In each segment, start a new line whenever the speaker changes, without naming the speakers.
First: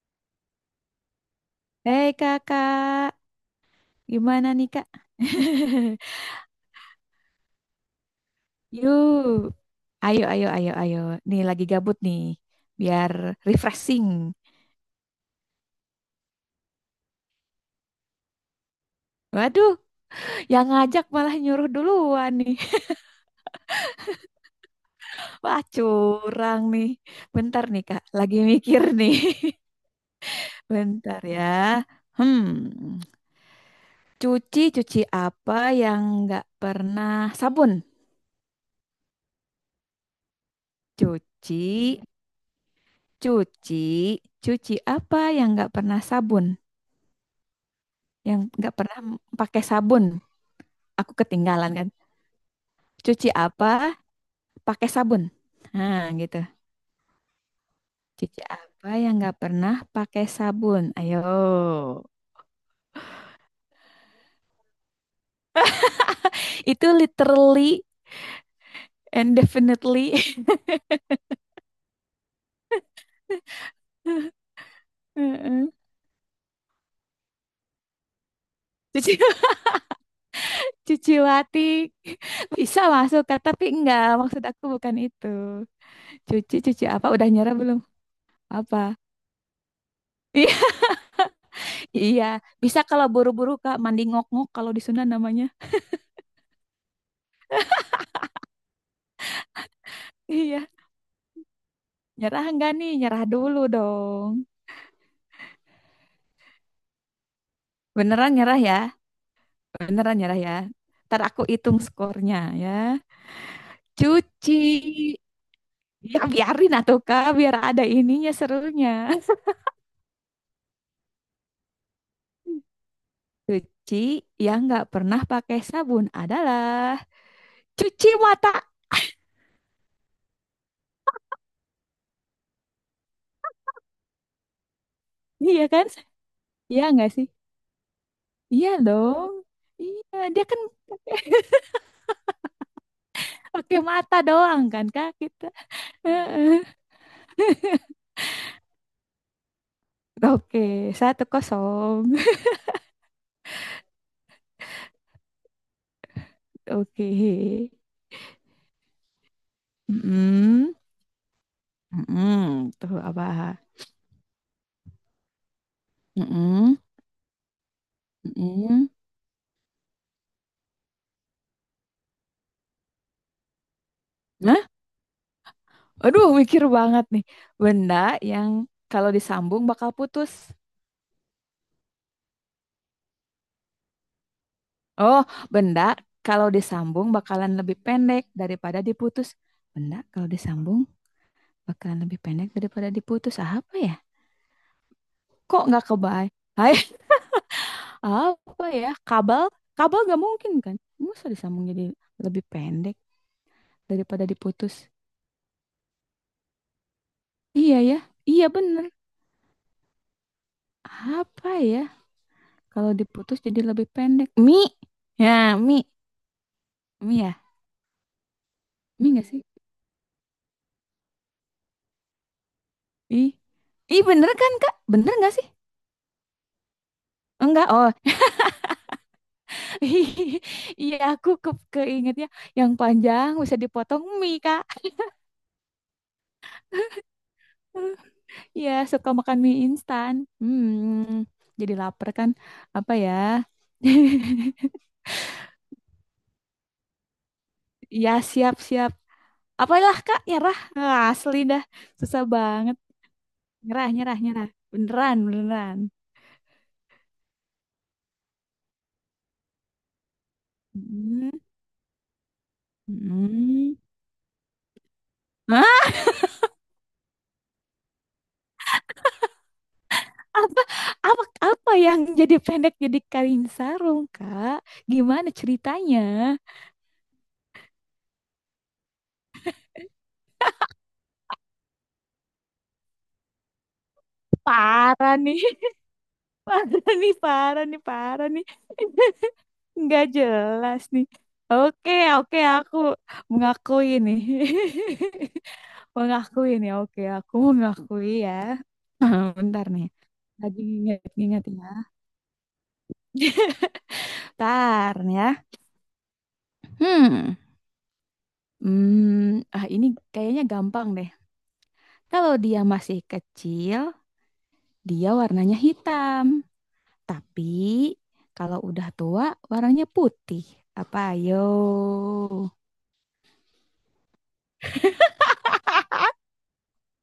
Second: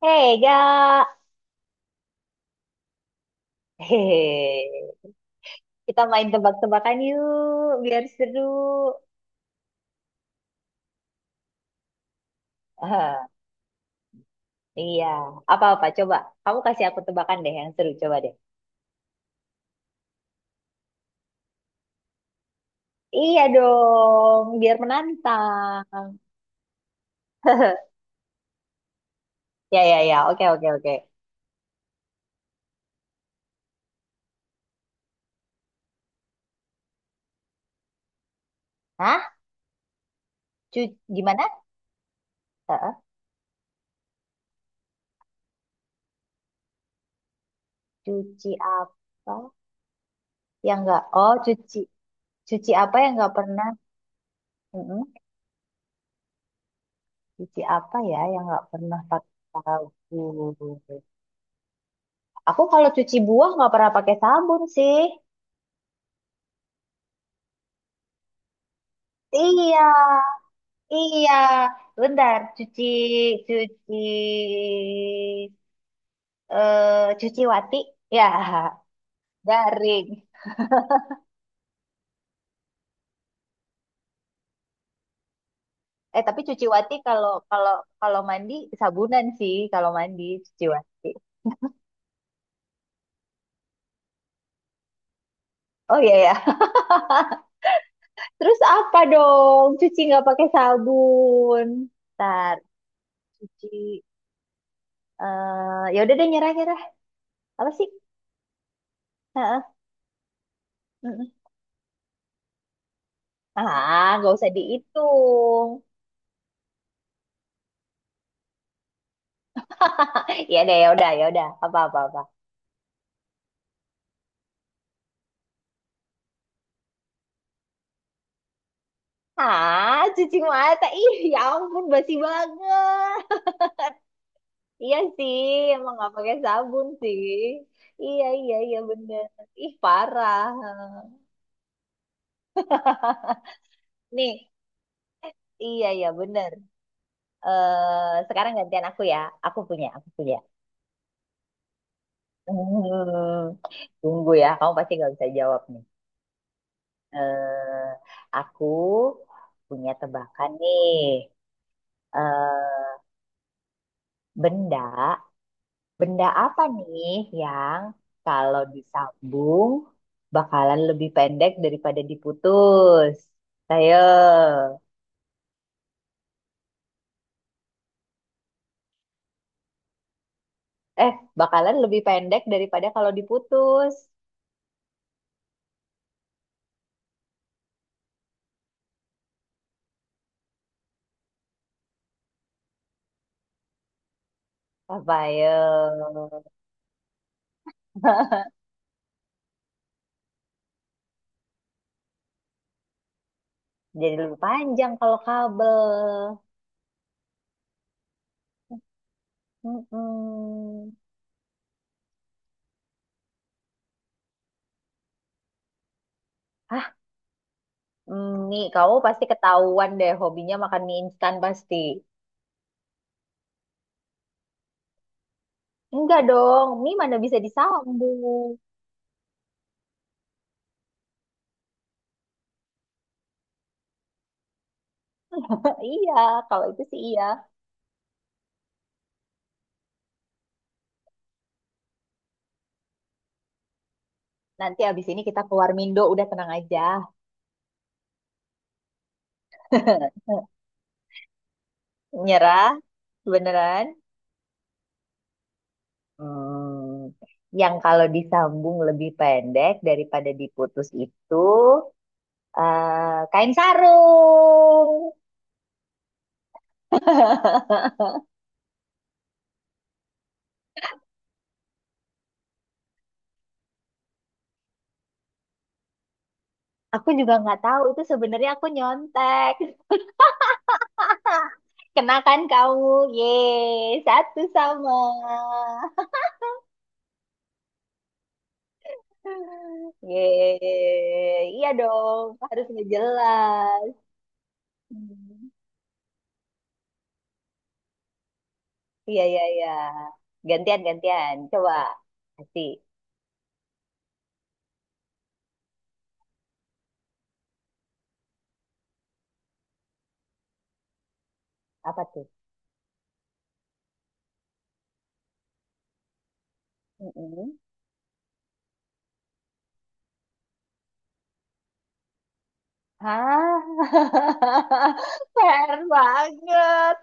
Hei, Ga.
Hei kakak,
Hehehe.
gimana nih kak?
Kita main tebak-tebakan yuk, biar seru.
Yuk, ayo, ayo, ayo, ayo. Nih lagi gabut nih, biar
Ah,
refreshing.
iya, apa-apa coba. Kamu kasih aku tebakan deh yang seru, coba deh.
Waduh, yang ngajak malah nyuruh duluan nih.
Iya dong, biar
Wah,
menantang.
curang nih. Bentar nih kak, lagi mikir nih.
Ya, ya, ya. Oke, oke, oke.
Bentar ya. Hmm, cuci-cuci apa yang nggak pernah sabun?
Hah? Cuci gimana?
Cuci,
Heeh.
cuci, cuci apa yang nggak pernah sabun? Yang
Cuci
nggak pernah
apa
pakai sabun.
yang nggak?
Aku
Oh,
ketinggalan
cuci
kan.
cuci apa yang
Cuci
nggak pernah?
apa? Pakai
Mm-mm.
sabun. Nah, gitu.
Cuci apa ya
Cuci
yang nggak
apa
pernah
yang
pakai
nggak pernah pakai
sabun?
sabun? Ayo.
Aku kalau cuci buah nggak pernah pakai sabun sih.
Itu literally and
Iya,
definitely.
iya. Bentar, cuci, cuci,
Heeh.
eh cuci wati. Ya,
Cuci
garing.
cuci watik. Bisa masuk Kak, tapi enggak. Maksud aku bukan itu.
Eh, tapi
Cuci
cuci
cuci
wati
apa? Udah
kalau
nyerah
kalau
belum?
kalau mandi
Apa?
sabunan sih kalau mandi
Iya,
cuci wati.
iya. Bisa kalau buru-buru Kak mandi ngok-ngok kalau di Sunda namanya.
Oh iya ya. Terus apa dong? Cuci nggak pakai
Iya,
sabun.
nyerah
Bentar,
enggak nih? Nyerah dulu
cuci.
dong.
Eh ya udah deh nyerah nyerah. Apa sih?
Beneran nyerah ya?
Heeh,
Beneran nyerah ya? Ntar
mm-mm.
aku hitung skornya ya.
Ah, nggak usah
Cuci.
dihitung.
Ya biarin atuh Kak, biar ada ininya serunya.
Ya deh, ya udah, ya udah. Apa apa apa.
Cuci yang nggak pernah pakai sabun adalah cuci mata.
Ah, cuci mata. Ih, ya ampun basi banget. Iya sih,
Iya kan?
emang nggak pakai
Iya
sabun
nggak
sih.
sih?
Iya, iya,
Iya
iya bener.
dong.
Ih,
Iya,
parah.
dia kan pakai pakai mata
Nih,
doang kan Kak kita.
iya, iya bener.
Heeh.
Eh, sekarang gantian aku ya. Aku punya, aku punya.
Oke, 1-0.
Hmm, tunggu ya, kamu pasti nggak bisa jawab nih.
Oke.
Eh, aku punya tebakan
Mm-mm.
nih.
Mm-mm.
Eh,
Tuh apa?
benda Benda apa
Mm-mm.
nih yang kalau
Mm-mm.
disambung bakalan lebih pendek daripada diputus? Ayo.
Nah, aduh mikir banget nih. Benda yang kalau disambung bakal putus.
Eh, bakalan lebih pendek daripada kalau diputus.
Oh, benda kalau disambung bakalan lebih pendek daripada diputus. Benda kalau disambung bakalan lebih pendek daripada diputus. Ah, apa ya?
Apa ayo?
Kok nggak kebayang? Hai, apa ya? Kabel? Kabel nggak mungkin kan? Masa disambung jadi lebih pendek
Jadi
daripada
lebih
diputus?
panjang kalau kabel.
Iya ya, iya bener.
Mm-mm.
Apa ya? Kalau diputus jadi lebih pendek. Mi, ya mi,
Hah,
mi ya.
mm, nih kamu
Mie
pasti
nggak sih?
ketahuan deh hobinya makan mie instan pasti.
Ih, ih bener kan Kak? Bener nggak sih?
Enggak dong, mie mana bisa
Enggak, oh,
disambung.
iya aku keingetnya yang panjang bisa dipotong mie Kak.
Iya, kalau itu sih iya.
Iya suka makan mie instan. Hmm, jadi lapar kan? Apa ya?
Nanti abis ini kita keluar Mindo, udah tenang aja.
Iya siap-siap. Apalah Kak, nyerah. Ah, asli dah, susah
Nyerah,
banget.
beneran.
Nyerah, nyerah, nyerah. Beneran, beneran.
Hmm, yang kalau disambung lebih pendek daripada diputus
Hmm.
itu eh, kain
Hmm.
sarung.
Apa apa apa yang jadi pendek jadi kain sarung kak, gimana ceritanya?
Aku juga nggak tahu itu sebenarnya aku nyontek. Kenakan kamu, ye satu sama.
Parah nih, parah nih, parah nih, parah nih, nggak jelas
Ye
nih.
iya
Oke,
dong,
oke,
harus
aku mengakui
ngejelas.
nih.
Hmm.
Mengakui nih, oke, aku mengakui ya.
Iya,
Oh,
iya,
bentar
iya.
nih, lagi
Gantian, gantian.
ingat-ingat
Coba.
ya.
Kasih.
Bentar nih ya. hmm ah, ini kayaknya gampang deh.
Apa tuh?
Kalau dia masih kecil, dia warnanya hitam,
Mm-mm.
tapi kalau udah tua warnanya putih. Apa ayo?
Hah? Fair banget.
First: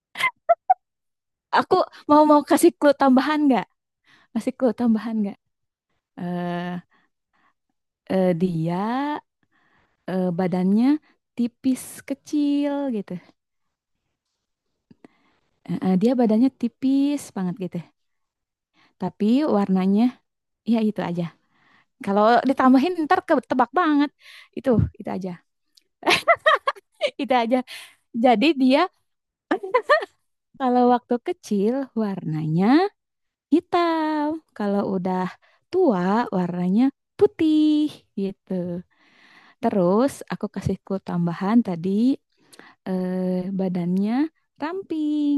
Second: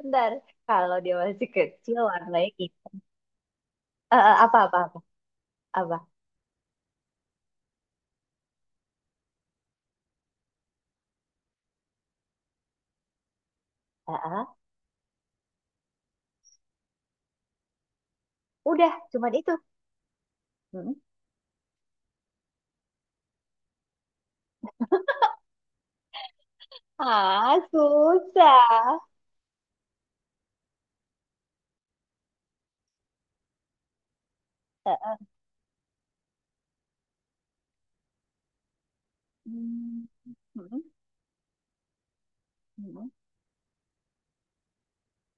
Bentar. Kalau dia masih
Aku
kecil
mau mau
warnanya
kasih
gitu.
clue tambahan nggak?
Eh eh,
Kasih
apa,
clue
apa, apa?
tambahan nggak?
Apa?
Eh, eh, dia, eh, badannya tipis kecil gitu.
Eh, eh.
Eh, eh, dia badannya tipis banget gitu.
Udah,
Tapi
cuman itu.
warnanya ya
Mm-mm.
itu aja. Kalau ditambahin ntar ketebak banget. Itu, itu aja. Itu
Ah,
aja. Jadi dia
susah.
kalau waktu kecil warnanya hitam. Kalau
Eh,
udah
eh.
tua warnanya putih gitu.
Hmm.
Terus aku kasih
Mm-mm.
clue tambahan tadi,
Mm-mm.
eh, badannya ramping,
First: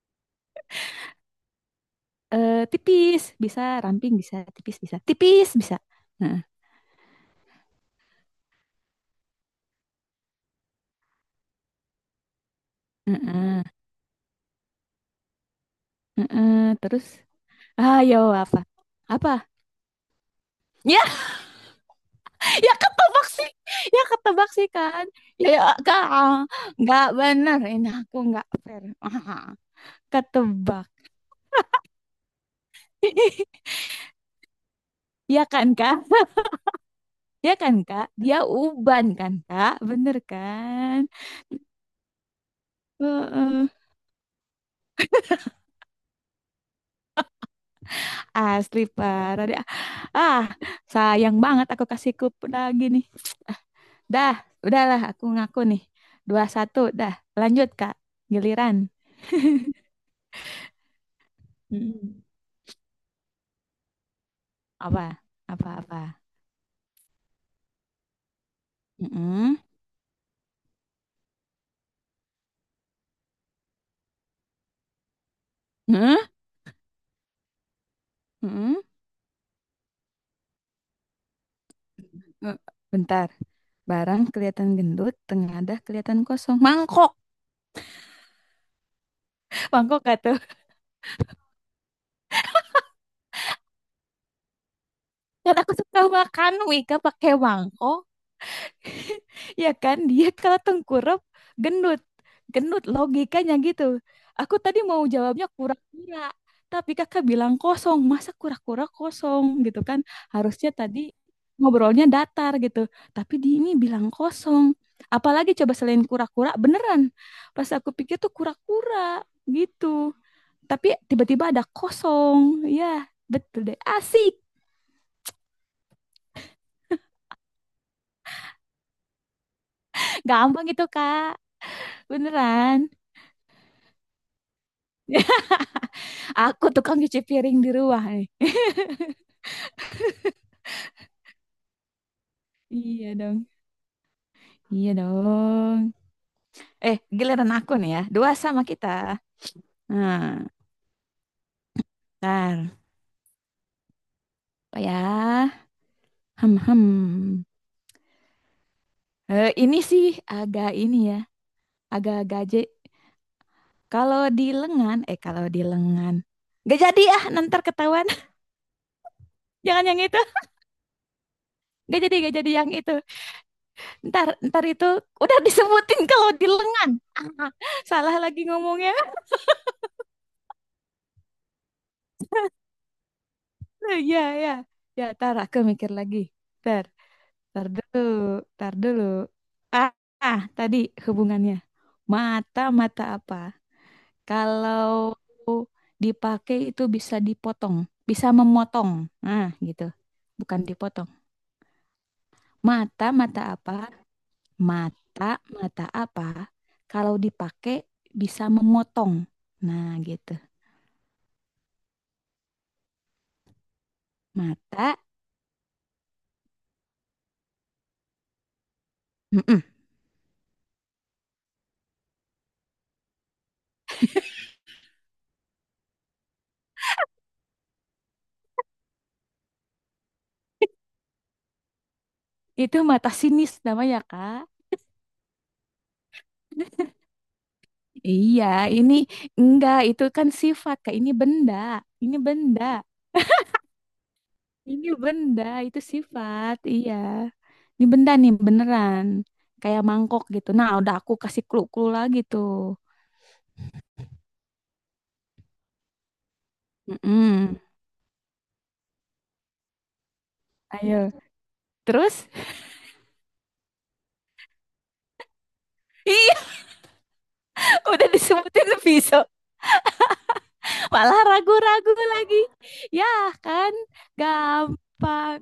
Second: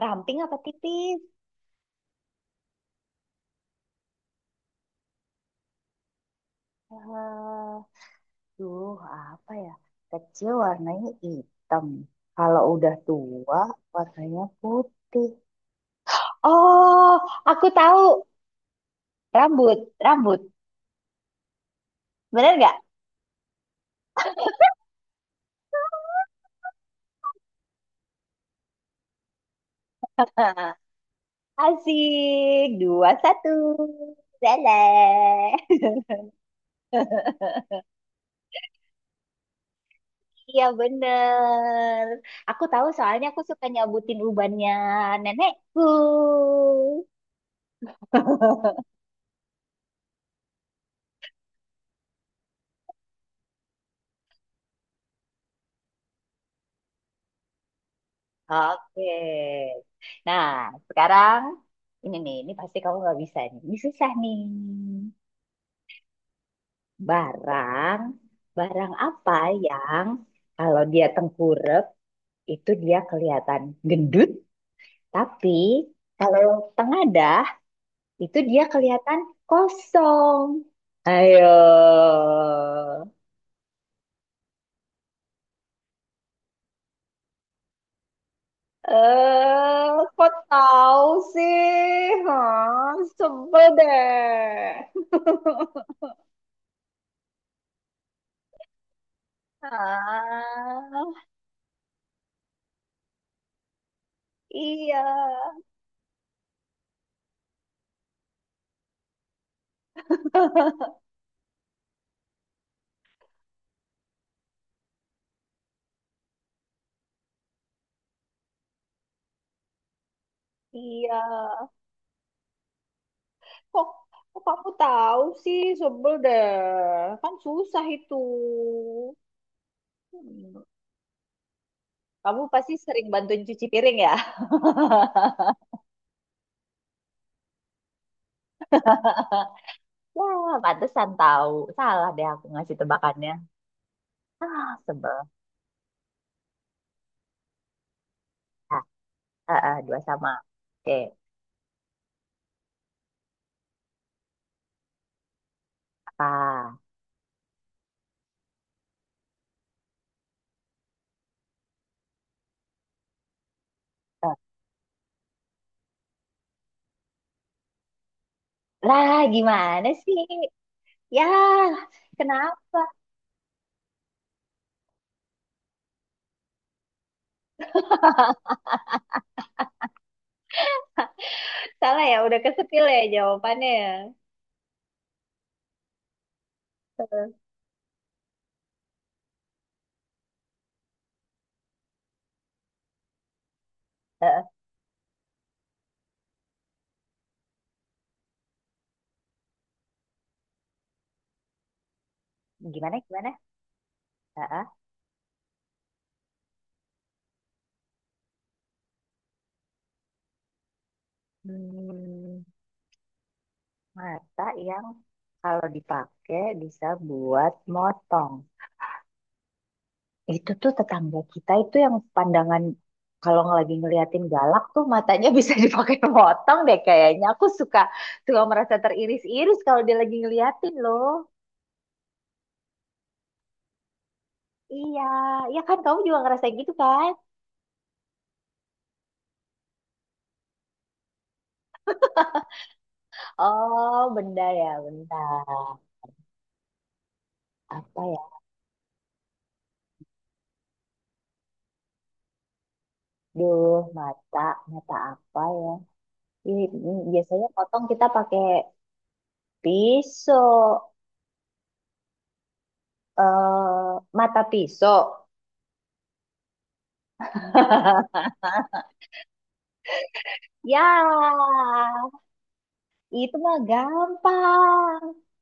Ramping apa tipis?
eh, tipis, bisa ramping, bisa tipis, bisa tipis, bisa. Nah,
Eh, duh, apa ya? Kecil warnanya hitam. Kalau udah tua,
heeh,
warnanya putih.
heeh. Terus,
Oh, aku
ayo
tahu.
apa? Apa?
Rambut, rambut.
Ya,
Bener
ya
nggak?
ketebak sih, ya ketebak sih kan. Ya, ya kak, nggak bener ini, aku nggak fair. Ketebak.
Asik. Dua, satu.
Ya
Leleh.
kan kak? Dia kan Kak, dia uban kan Kak, bener
Iya,
kan?
bener. Aku tahu soalnya aku suka
Heeh.
nyabutin ubannya nenekku.
Asli parah deh. Ah, sayang banget aku kasih kup lagi nih. Dah, udahlah aku ngaku nih. 2-1, dah. Lanjut Kak, giliran.
Oke. Nah, sekarang ini
Mm-mm.
nih, ini pasti kamu nggak bisa nih. Ini susah nih.
Apa? Apa-apa?
Barang, Barang apa
Mm-mm.
yang kalau dia tengkurep itu dia kelihatan gendut, tapi
Mm-mm.
kalau tengadah itu dia
Mm-mm.
kelihatan kosong. Ayo.
Eh, bentar, barang kelihatan gendut, tengadah kelihatan kosong. Mangkok,
Eh,
mangkok gak
kok
tuh?
tahu sih? Hah, sebel deh.
Kan aku suka makan Wika pakai mangkok. Iya kan? Dia kalau tengkurap
Ah,
gendut. Gendut logikanya gitu. Aku tadi
iya,
mau jawabnya kura-kura. Tapi kakak bilang kosong. Masa kura-kura kosong gitu kan? Harusnya tadi ngobrolnya datar gitu. Tapi di ini bilang kosong. Apalagi coba selain kura-kura beneran. Pas aku pikir tuh kura-kura gitu. Tapi
iya.
tiba-tiba ada kosong. Ya, betul deh.
Kok,
Asik.
Kok kamu tahu sih, sebel deh. Kan susah itu. Hmm,
Gampang gitu, Kak.
kamu pasti
Beneran.
sering bantuin cuci piring ya?
Aku tukang cuci piring di rumah nih.
Wah, pantesan tahu. Salah deh aku ngasih
Iya
tebakannya.
dong.
Ah,
Iya
sebel.
dong. Eh, giliran aku nih ya. 2-2
Ah,
kita.
ah, ah, dua sama.
Nah,
Oke,
ntar. Apa ya? Hmm,
apa?
hmm. Eh, ini sih agak ini ya. Agak gaje. Kalau
Eh,
di lengan, eh kalau di lengan. Gak jadi ah, ntar ketahuan.
lah,
Jangan
gimana
yang
sih?
itu.
Ya,
Gak jadi yang
kenapa?
itu. Ntar, ntar itu udah disebutin kalau di lengan. Salah lagi ngomongnya.
Salah ya, udah kesepil ya jawabannya
Ya, ya. Ya, ntar aku mikir lagi. Ntar. Tar dulu, tar dulu. Ah, ah, tadi hubungannya. Mata-mata apa?
ya.
Kalau dipakai itu bisa dipotong, bisa memotong. Nah, gitu. Bukan dipotong.
Gimana gimana?
Mata-mata apa?
Heeh.
Mata-mata apa? Kalau dipakai bisa memotong. Nah, gitu.
Hmm, mata yang
Mata,
kalau dipakai bisa buat motong.
mm-mm.
Itu tuh tetangga kita itu yang pandangan kalau lagi ngeliatin galak tuh matanya bisa dipakai motong deh kayaknya. Aku suka suka merasa teriris-iris kalau dia lagi ngeliatin loh.
Itu mata sinis namanya, Kak.
Iya, ya kan kamu juga ngerasain gitu kan?
Iya, ini enggak, itu kan sifat, Kak. Ini benda, ini benda.
Oh, benda ya,
Ini
benda
benda, itu sifat, iya. Ini
apa
benda
ya?
nih, beneran. Kayak mangkok gitu. Nah, udah aku kasih clue-clue lagi tuh.
Duh, mata, mata apa ya? Ih, ini biasanya
Mm-mm.
potong kita pakai pisau.
Ayo. Terus?
Eh mata pisau.
Iya, udah disebutin pisau.
Ya,
Malah ragu-ragu lagi. Ya
itu mah
kan,
gampang.
gampang.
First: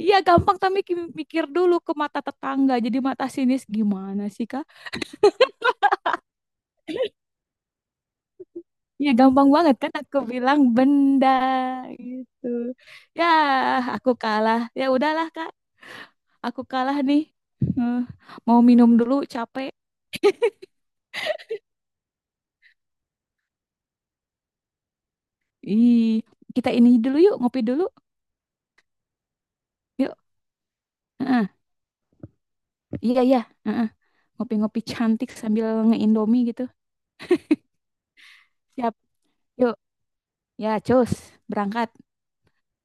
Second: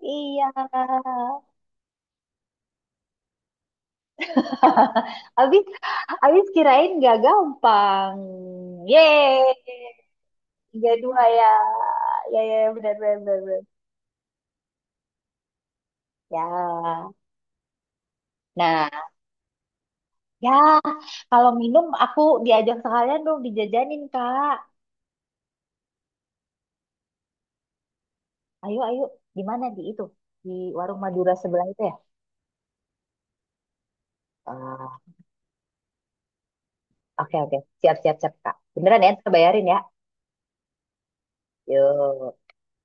Iya,
Iya.
gampang tapi mikir dulu ke mata tetangga. Jadi mata sinis gimana sih, Kak?
Habis, Habis kirain gak gampang.
Iya, gampang
Yeay.
banget kan aku bilang
Tiga dua
benda
ya. Ya,
gitu.
ya, ya, benar, benar,
Ya,
benar, benar.
aku kalah. Ya udahlah, Kak. Aku kalah
Ya.
nih. Eh, mau minum
Nah,
dulu, capek.
ya. Kalau minum, aku diajak sekalian dong dijajanin, Kak.
Ih, kita ini dulu yuk, ngopi dulu.
Ayo, ayo. Di mana? Di itu.
Yuk.
Di warung Madura
Heeh.
sebelah itu
Iya, iya. Heeh. Ngopi-ngopi
ya?
cantik sambil nge-indomie gitu.
Oke, oke. Siap, siap, siap, Kak.
Siap.
Beneran ya, terbayarin
Yuk.
ya.
Ya, cus. Berangkat.
Yuk.